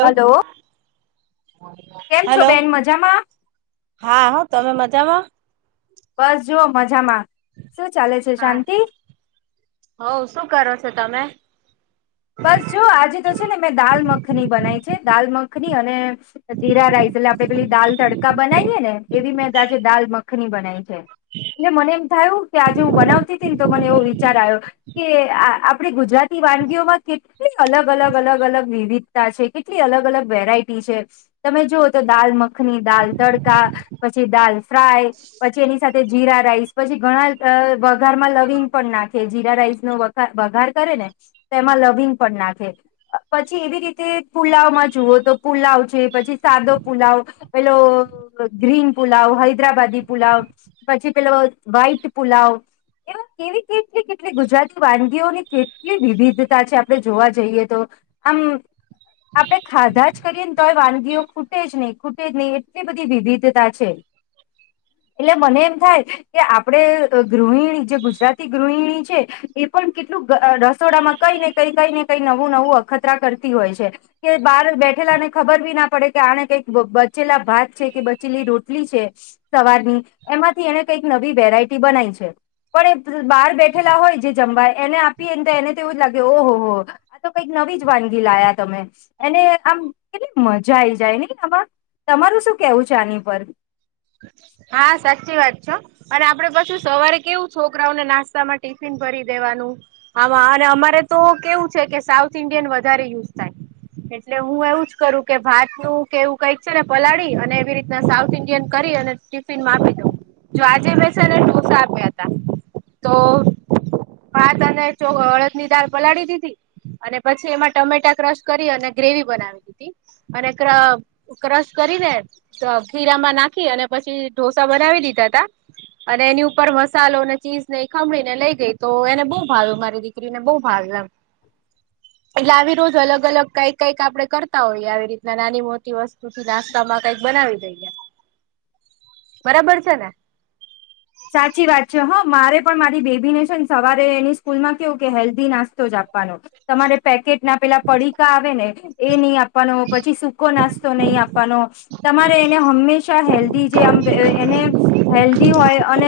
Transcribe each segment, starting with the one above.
Hello. કેમ છો hello બેન મજામાં. હા હ તમે મજામાં. બસ જુઓ મજામાં શું ચાલે છે, શાંતિ. હઓ શું કરો છો તમે. બસ જોુ આજે તો છે ને મેં દાલ મખની બનાવી છે. દાલ મખની અને- જીરા રાઈસ લ- આપણે પેલી દાલ તડકા બનાવીએ ને એવી મેંજે દાલ મખની બનાવી છે. એટલે મને એમ થયું કે આજે હું બનાવતી હતી ને તો મને એવો વિચાર આયો. કે આ આપડે ગુજરાતી વાનગીઓમાં- કેટલી અલગ અલગ અલગ અલગ વિવિધતા છે, કેટલી અલગ અલગ વેરાયટી છે. તમે જુઓ તો દાલ મખની દાલ તડકા પછી દાલ ફ્રાય- પછી એની સાથે જીરા રાઈસ પછી ઘણા વઘારમાં લવિંગ પણ નાખે જીરા રાઈસ નો વઘ વઘાર કરે ને તેમાં લવિંગ પણ નાખે. પછી એવી રીતે પુલાવમાં જુઓ તો પુલાવ છે પછી સાદો પુલાવ પેલોલો ગ્રીન પુલાવ હૈદરાબાદી પુલાવ. પછી પેલો વ્હાઈટ પુલાવ. એ વાકેવી કેટલી કેટલી ગુજરાતી વાનગીઓની કેટલી વિવિધતા છે. આપણે જોવા જઈએ તો આમ આપડે ખાધા જ કરીએ ને તોય વાનગીઓ ખૂટે જ નહી ખૂટે જ નહી એટલી બધી વિવિધતા છે. [unintelligible] એટલે મને એમ થાય કે આપડે ગૃહિણી જે ગુજરાતી ગૃહિણી છે એ પણ કેટલું રસોડામાં કઈ ને કઈ કઈ ને કઈ નવું નવું અખતરા કરતી હોય છે કે બહાર બેઠેલાને ખબર બી ના પડે કે આને કઈક બચેલા ભાત છે કે બચેલી રોટલી છે સવારની એમાંથી એને કઈક નવી વેરાયટી બનાવી છે પણ એ બહાર બેઠેલા હોય જે જમવા એને આપીએ ને તો એને તો એવું જ લાગે ઓહો હો આ તો કઈક નવી જ વાનગી લાયા તમે એને આમ કેવી ક મજા આઈ જાય નઇ આમાં તમારું શું કેવું છે આની પર હા સાચી વાત છે હો અને આપડે પાછું સવારે કેવું છોકરાઓને નાસ્તામાં ટિફિન ભરી દેવાનું હામાં અને અમારે તો કેવું છે કે સાઉથ ઇન્ડિયન વધારે યુઝ થાય એટલે હું એવું જ કરું કે ભાત નું કે એવું કઈક પલાળી અને એવી રીતના સાઉથ ઇન્ડિયન કરી અને ટિફિન મા આપી દઉ જો આજે મે છે ને ઢોસા આપ્યા હતા તો ભાત અને ચો અડદ ની દાળ પલાળી દીધી અને પછી એમાં ટમેટા ક્રશ કરી અને ગ્રેવી બનાવી દીધી અને ક ક્રસ કરીને ખીરામાં નાખ ખી અને પછી ઢોસા બનાવી દીધા તા અને એની ઉપર મસાલો ને ચીઝ ને ઈ ખમણી ને લઈ ગઈ તો એને બહુ ભાવ્યો મારી દીકરીને બહુ ભાવ્યું એમ એટલે આવી રોજ અલગ અલગ કઈક કઈક આપણે કરતા હોઈએ આવી રીતના નાની મોટી વસ્તુ પછી નાસ્તામાં કઈક બનાવી દઈ બરાબર છે ને સાચી વાત છે હો મારે પણ મારી બેબી ને છે ને સવારે એની સ્કૂલ માં કેવું કે હેલ્ધી નાસ્તો જ આપવાનો તમારે પેકેટ ના પેલા પડીકા આવે ને એ નહી આપવાનો પછી સૂકો નાસ્તો નહી આપવાનો તમારે એને હંમેશા હેલ્ધી જે આમ એને હેલ્ધી હોય અને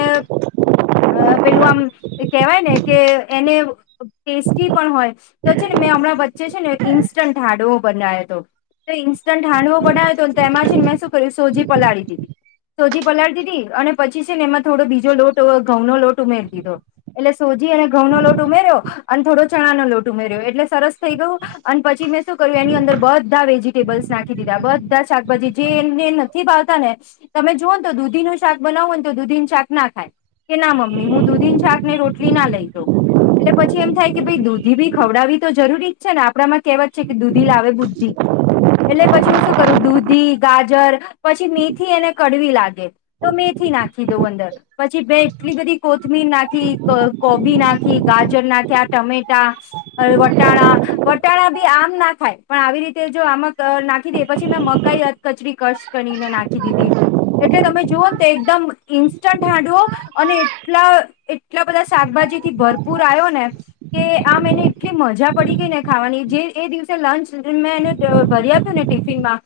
અ પેલું આમ કેહેવાય ને કે એને ટેસ્ટી પણ હોય તો છે ને મેં હમણાં વચ્ચે છે ને ઇન્સ્ટન્ટ હાંડવો બનાયોતો તો ઇન્સ્ટન્ટ હાંડવો બનાવ્યો તો એમા છે ને મેં શું કર્યું સોજી પલાળી દીધી સોજી પલાળી દીધી અને પછી છે ને એમાં થોડો બીજો લોટ ઘઉં નો લોટ ઉમેરી દીધો એટલે સોજી અને ઘઉં નો લોટ ઉમેર્યો અને થોડો ચણા નો લોટ ઉમેર્યો એટલે સરસ થઇ ગયું અને પછી મેં શું કર્યું એની અંદર બધા વેજીટેબલ્સ નાખી દીધા બધા શાકભાજી જે એને નથી ભાવતા ને તમે જુઓ ને તો દૂધીનું શાક બનાવો ને તો દૂધી શાક ના ખાય કે ના મમ્મી હું દુધી શાક ને રોટલી ના લઈ જાવું એટલે પછી એમ થાય કે ભાઈ દૂધી ભી ખવડાવી તો જરૂરી જ છે ને આપડામાં કેહેવત છે, કે દૂધી લાવે બુધી એટલે પછી હું શું કરું દૂધી, ગાજર પછી મેથી એને કડવી લાગે. તો મેથી નાખી દઉં અંદર પછી બે એટલી બધી કોથમીર નાખી, કોબી નાખી, ગાજર નાખ્યા, ટમેટા હવે વટાણા વટાણા બી આમ ના ખાય પણ આવી રીતે જો આમા નાખી દે પછી મેં મકાઈ કચરી કષ્ટ કરીને નાખી દીધી એટલે તમે જુઓ ને તો એકદમ ઈન્સ્ટન્ટ હાંડવો અને એટલા એટલા બધા શાકભાજીથી ભરપૂર આવ્યો ને કે આમ એને એટલી મજા પડી ગઈ ને ખાવાની જે એ દિવસે લંચ મેં એને ભરી આપ્યું ને ટિફિનમાં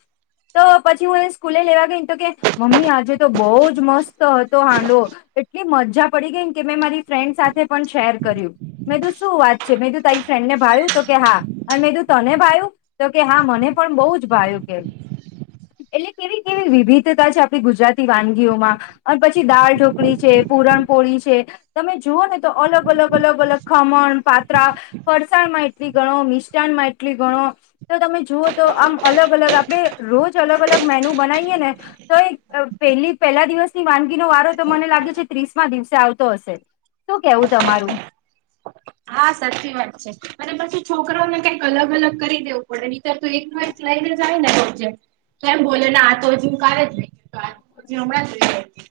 તો પછી હું એને સ્કૂલે લેવા ગઈ તો કે મમ્મી આજે તો બહુ જ મસ્ત હતો તો હાંડવો એટલી મજા પડી ગઈ ને કે મેં મારી ફ્રેન્ડ સાથે પણ શેર કર્યું મેં તું શું વાત છે મેં તું તારી ફ્રેન્ડ ને ભાવ્યું તો કે હા અને મેં તું તને ભાવ્યું તો કે હા મને પણ બહુ જ ભાય્યું કે એટલે કેવી કેવી વિવિધતા છે આપણી ગુજરાતી વાનગીઓમાં અને પછી દળ ઢોકળી છે, પૂરણપોળી છે, તમે જુઓ ને તો અલગ અલગ અલગ અલગ ખમણ પાત્રા ફરસાણ માં એટલી ગણો મિષ્ટાન માં એટલી ગણો. તો તમે જુઓ તો આમ અલગ-અલગ આપડે રોજ અલગ- અલગ મેનું બનાઇએ ને થઈ. પેહલી પહેલા દિવસ વાનગીનો વારો તો મને લાગે છે ત્રીસ માં દિવસે આવતો હશે. શું કેવું તમારુ હા સાચી વાત છે, અને પછી છોકરોને કઈક અલગ-અલગ કરી દેવું રણીતર તો એક લાઇફ લઇને જાયને રોજે કેમ બોલેલા આ તો હજી હું કારે જ લઈ ગય. આ હજી હમણાં જ લઈ ગ હતી.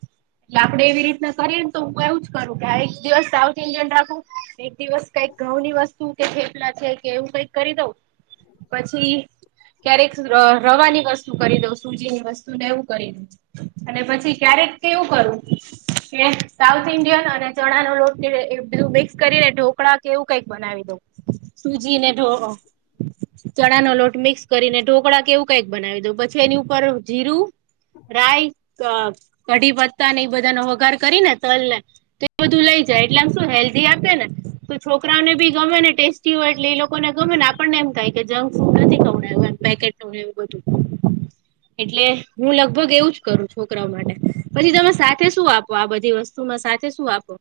આપડે એવી રીતના કરીએને તો હું એવું જ કરું કે આ એક દિવસ સાઉથ ઇન્ડિયન રાખું. એક દિવસ કઈક ઘઉં ની વસ્તુ કે થેફલા છે, કે એવું કઈક કરી દઉં, પછી ક્યારેક ર રવાની વસ્તુ કરી દઉં. સૂજીની વસ્તુ ને એવું કરી દઉ અને પછી ક્યારેક કેવું કરું કે સાઉથ ઇન્ડિયન અને ચણા ન લોટ એ બેવુ મિક્સ કરીને ઢોકળા કે એવું કઈક બનાવી દઉં. સૂજીને ઢો ચણા નો લોટ મિક્સ કરીને ઢોકળા કેવું કઈક બનાવી દઉ, પછી એની ઉપર જીરું રાય, અ કઢીપત્તા ને એ બધાનો વઘાર કરી ને તલ ને બધું લઈ જાય, એટલે મ શું હેલ્ધી આપેને તો છોકરાઓને બી ગમે ને ટેસ્ટ ટી એટ લોકોને ગમે ને આપણને એમ થાય કે જંક્ ફૂડ નથી ગમતા પેકેટને એવું બધું. એટલે હું લગભગ એવું જ કરું. છોકરાઓ માટે પછી તમે સાથે શું આપો? આ બધી વસ્તુ શુંમાં સાથે શું આપો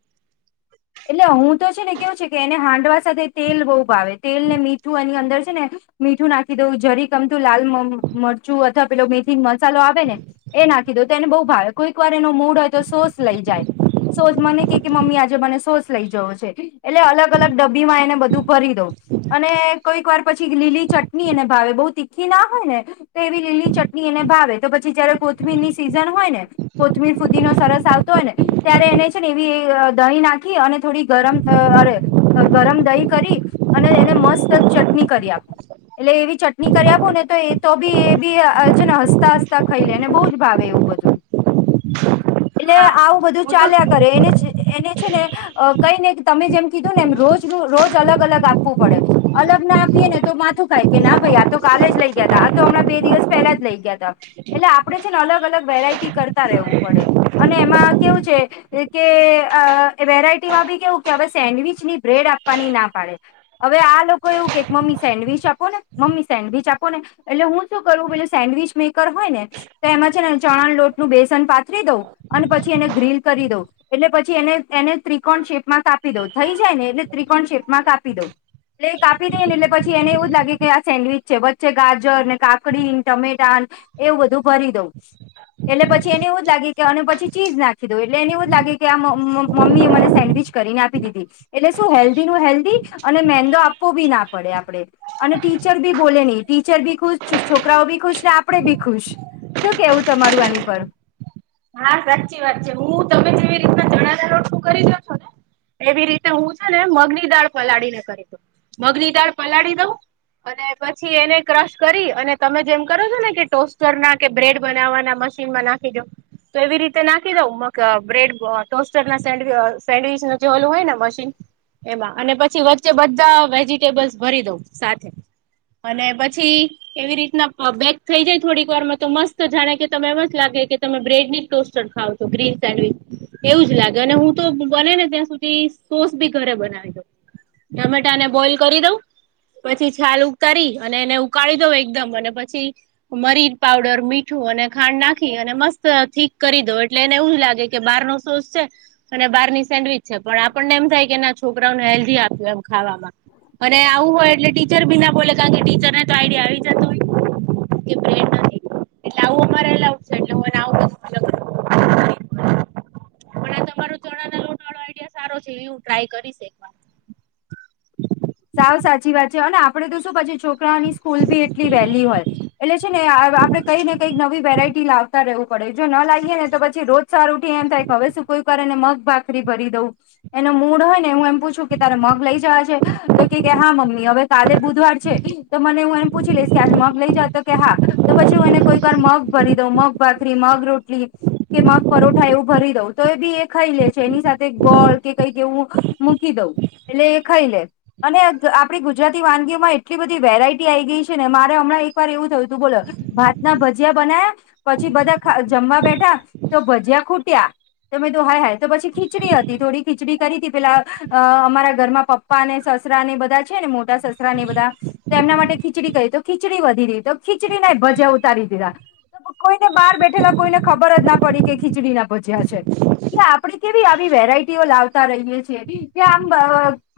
એટલે હું તો છેને, કેવું છે, કે એને હાંડવા સાથે તેલ બહુ ભાવે તેલ ને મીઠું એની અંદર છેને મીઠું નાખી દેવું. જરી ગમતું લાલ મ મરચું અથવા પેલો મેથીનો મસાલો આવેને એ નાખી દો તો એને બહુ ભાવે. કોઈક વાર એનો મૂડ હોય તો સોસ લઈ જાય. સોસ મને કે કે મમ્મી આજે મને સોસ લઈ જવો છે. એટલે અલગ- અલગ ડબ્બી માં એને બધું ભરી દો. અને કોઈક વાર પછી લીલી ચટણી એને ભાવે બવ તીખી ઘી ના હોય ને તો એવી લીલી ચટણી એને ભાવે. તો પછી જયારે કોથમીરની સિઝન હોયને કોથમીર ફુદીનો સરસ આવતો હોયને, ત્યારે એને છે ને એવી દહીં નાખ નાખી અને થોડી ગરમ અરે ગરમ દહી કરી અને એને મસ્ત જ ચટણી કરી આપું, એટલે એવી ચટણી કરી આપું ને તો એ તો બી એ બી અ છે ને હસતા - હસતા ખાઈ લે ને, બહુ જ ભાવે એવું બધું. એટલે હા આવું બધું હું તો ચાલ્યા કરે. એને એને છે ને કઈ ને તમે જેમ કીધું ને એમ રોજ- રોજ અલગ અલગ આપવું પડે. અલગ ના આપીએ ને તો માથું ખાય, કે ના ભાઈ આ તો કાલે જ લઈ ગયાતા. આ તો હમણાં બે દિવસ પહેલા જ લઈ ગયાતા. એટલે આપડે છે ને અલગ- અલગ વેરાયટી કરતા રહેવું પડે. અને એમાં કેવું છે, કે અ એ વેરાયટીમાં બી કેવું કે હવે સેન્ડવીિચ ની બ્રેડ આપવાની ના પાડે. હવે આ લોકો એવું કેક મમ્મી સેન્ડવીચ આપો ને મમ્મી સેન્ડવીચ આપો ને. એટલે હું શું કરું પેલું સેન્ડવીિચ મેકર હોય ને તો એમાં છે ને ચણા લોટનું બેસન પાથરી દઉં, અને પછી એને ગ્રીલ કરી દઉં, એટલે પછી એને એને ત્રિકોણ શેપમાં કાપી દઉ. થઈ જાય ને એટલે ત્રિકોણ શેપમાં કાપી દઉ. એટલે કાપી દે ને એટલે પછી એને એવું જ લાગે કે આ સેન્ડવીચ છે. વચ્ચે ગાજરને, કાકડીને, ટમેટા એવું બધું ભરી દઉં. એટલે પછી એને એવું જ લાગે કે અને પછી ચીઝ નાખી દઉં, એટલે એને એવું જ લાગે કે આ મ મ મમ્મી એ મને સેન્ડવીચ કરીને આપી દીધી. એટલે શું હેલ્ધી નું હેલ્ધી, અને મેંદો આપવો બી ના પડે આપડે. અને ટીચર બી બોલે ની. ટીચર બી ખુશ છું, છોકરાઓ બી ખુશ, ને આપણેે બી ખુશ. શું કેવું તમારું આની પર? હા સાચી વાત છે. હું તમે જેવી રીતના ચણાના લોટનું કરી દો છો ને એવી રીતે હું છે ને મગની દાળ પલાળી ને કરી દઊં. મગની દાળ પલાળી દઉં. અને પછી એને ક્રશ કરી અને ને તમે જેમ કરો છો ને કે ટોસ્ટર ના કે બ્રેડ બનાવવાના મશી એમાં નાખી દો. તો એવી રીતે નાખી દઉં મ બ્રેડ ટોસ્ટર સે સેન્ડવીચ જે ઓલું હોય ને મશીન એમાં અને પછી વચ્ચે બધા વેજીિટેબલ્સ ભરી દઉં સાથે. અને પછી એવી રીતના બેેક થઈ જાય થોડીક વારમાં તો મસ્ત જાણે કે તમે એમ જ લાગે કે તમે બ્રેડ [inaudible] ગ્રીન સેન્ડ. એવું જ લાગે અને હું તો બને ને ત્યાં સુધી સોસ બી ઘરે બનાવી દઉ. ટમેટાને બોઈલ કરી દઉં. પછી છાલ ઉતારી અને એને ઉકાળી દઉ એકદમ અને પછી મરી પાવડર મીઠું અને ખાંડ નાખી અને મસ્ત ઠીક કરી દો એટલે એને એવું જ લાગે કે બાર નો સોસ છે અને બારની સેન્ડવીચ પણ આપણને એમ થાય કે ના છોકરાઓને હેલ્ધી આપ્યું એમ ખાવામાં અને આવું હોય એટલે ટીચર બી ના બોલે કારણ કે ટીચરને તો આઈડિયા આવી જતો હોય કે. એટલે આવું અમારે એટલે હુંને આવ તમારો ચણા ના લોટળો આઈડિયા સારો છે એવું ટ્રાય કરીશવા એકવાર સાવ સાચી વાત છે અને આપડે તો શું પછી છોકરાઓની સ્કૂલ ભી એટલી વહેલી હોય. એટલે છે ને આપડે કઈક ને કઈક નવી વેરાઈટી લાવતા રહું. પડે જો ના લાગીએ ને તો પછી રોજ સારું ઉઠી એમ થાય કે હવે શું કોઈ કરે ને મગ ભાગ કરી કરીરી દઉં એનો મૂડ હોય ને હું એમ પૂછું કે તારે મગ લઈ જવા છે. તો કે હા મમ્મી હવે કાલે બુધવાર છે તો મને હું એમ પૂછી લઈશ કે આજ મગ લઈ જ તો કે હા. તો પછી હું એને કોઈક વાર મગ ભરી દઉં મગ ભાખરી મગ રોટલી કે માગ પરોઠા એવું ભરી દઉં તો એ બી એક ખાઈ લે છે એની સાથે ગોળ કે કઈક એવું મૂકી દઉં એટલે એ ખાઈ લે. અને આપડી ગુજરાતી વાનગીઓમાં એટલી બધી વેરાઈટી આઈ ગઈ છે ને મારે હમણાં એકવાર એવું થયું. તું બોલો ભાત ના ભજીયા બના્યા પછી બધા જમવા બેઠા તો ભજીયા ખૂટ્યા તમે તો હ હ તો પછી ખીચડી હતી થોડી. ખીચડી કરી હતી પેલા અમારા ઘરમાં પપ્પા ને સસરા ને બધા છે ને. સસરા ને બધા તો એમના માટે ખીચડી ક તો ખીચડી વધી રી તો ખીચડીને ભજા ઉતારી દીધા. કોઈને બહાર બેઠેલા કોઈને ખબર જ ના પડી કે ખીચડી ના પજ્યા છે. એટલે આપડે કેવી આવી વેરાયટીઓ લાવતા રહીયે છીએ કે આમ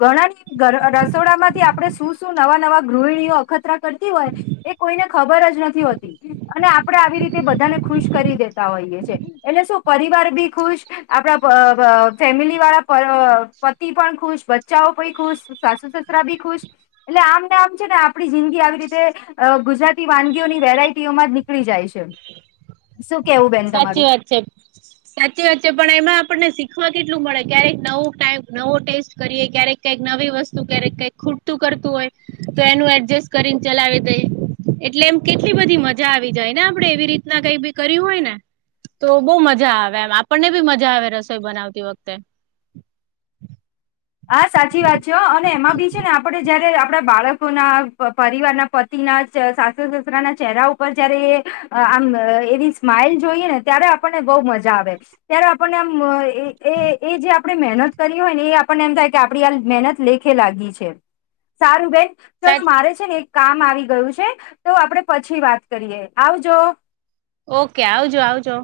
ઘણા રસોડા માંથી આપડણે શું શું નવા નવા ગૃહિણીઓ અખતરા કરતી હોય. એ કોઈને ખબર જ નથી હોતી. અને આપડે આવી રીતે બધાને ખુશ કરી દેતા હોઈએ છેએ એટલે શું પરિવાર ભી ખુશ આપણા ફેમિલી વાળા પતિ પણ ખુશ બચ્ચાઓ પણ ખુશ સાસુ સસરા બી ખુશ એટલે આમ ને આમ છે ને આપણી જિંદગી આવી રીતે અ ગુજરાતી વાનગીઓની વેરાયટીઓમાં જ નીકળી જાય છે. શું કેવું બે સાચી વાત છે. સાચી વાચ્ચે પણ એમાં આપણને શીખવા કેટલું મળે ક્યારેક નવો ટાઈમ નવો ટેસ્ટ કરીએ ક્યારેક કઈક નવી વસ્તુ, ક્યારેક કઈક ખૂટતું કરતું હોય તો એનું એડજસ્ટ કરીને ચલાવી દઈ. એટલે એમ કેટલી બધી મજા આવી જાય ને આપડે એવી રીતના કઈ બી કર્યું હોય ને તો બો મજા આવે એમ આપણને બી મજા આવે રસોઈ બનાવતી વખતે હા સાચી વાત છે અને એમાં બી છે ને આપડે જયારે આપડા બાળકો ના પરિવારના પત એના સાસુ, સસરા ના ચહેરા ઉપર જયારે આમ એવી સ્માઈલ જોઈએ ને ત્યારે આપ પને બઉ મજા આવે ત્યારે આપણને એ જે આપણે મહેનત કરી હોય ને એ આ એમ થાય કે આપ આ મહેનત લેખે લાગી છે સારું બેન ચલો સાચ મારે ને એક કામ આવી ગયું છે તો આપડે પછી વાત કરીએ આવજો. ઓકે આવજો આવજો.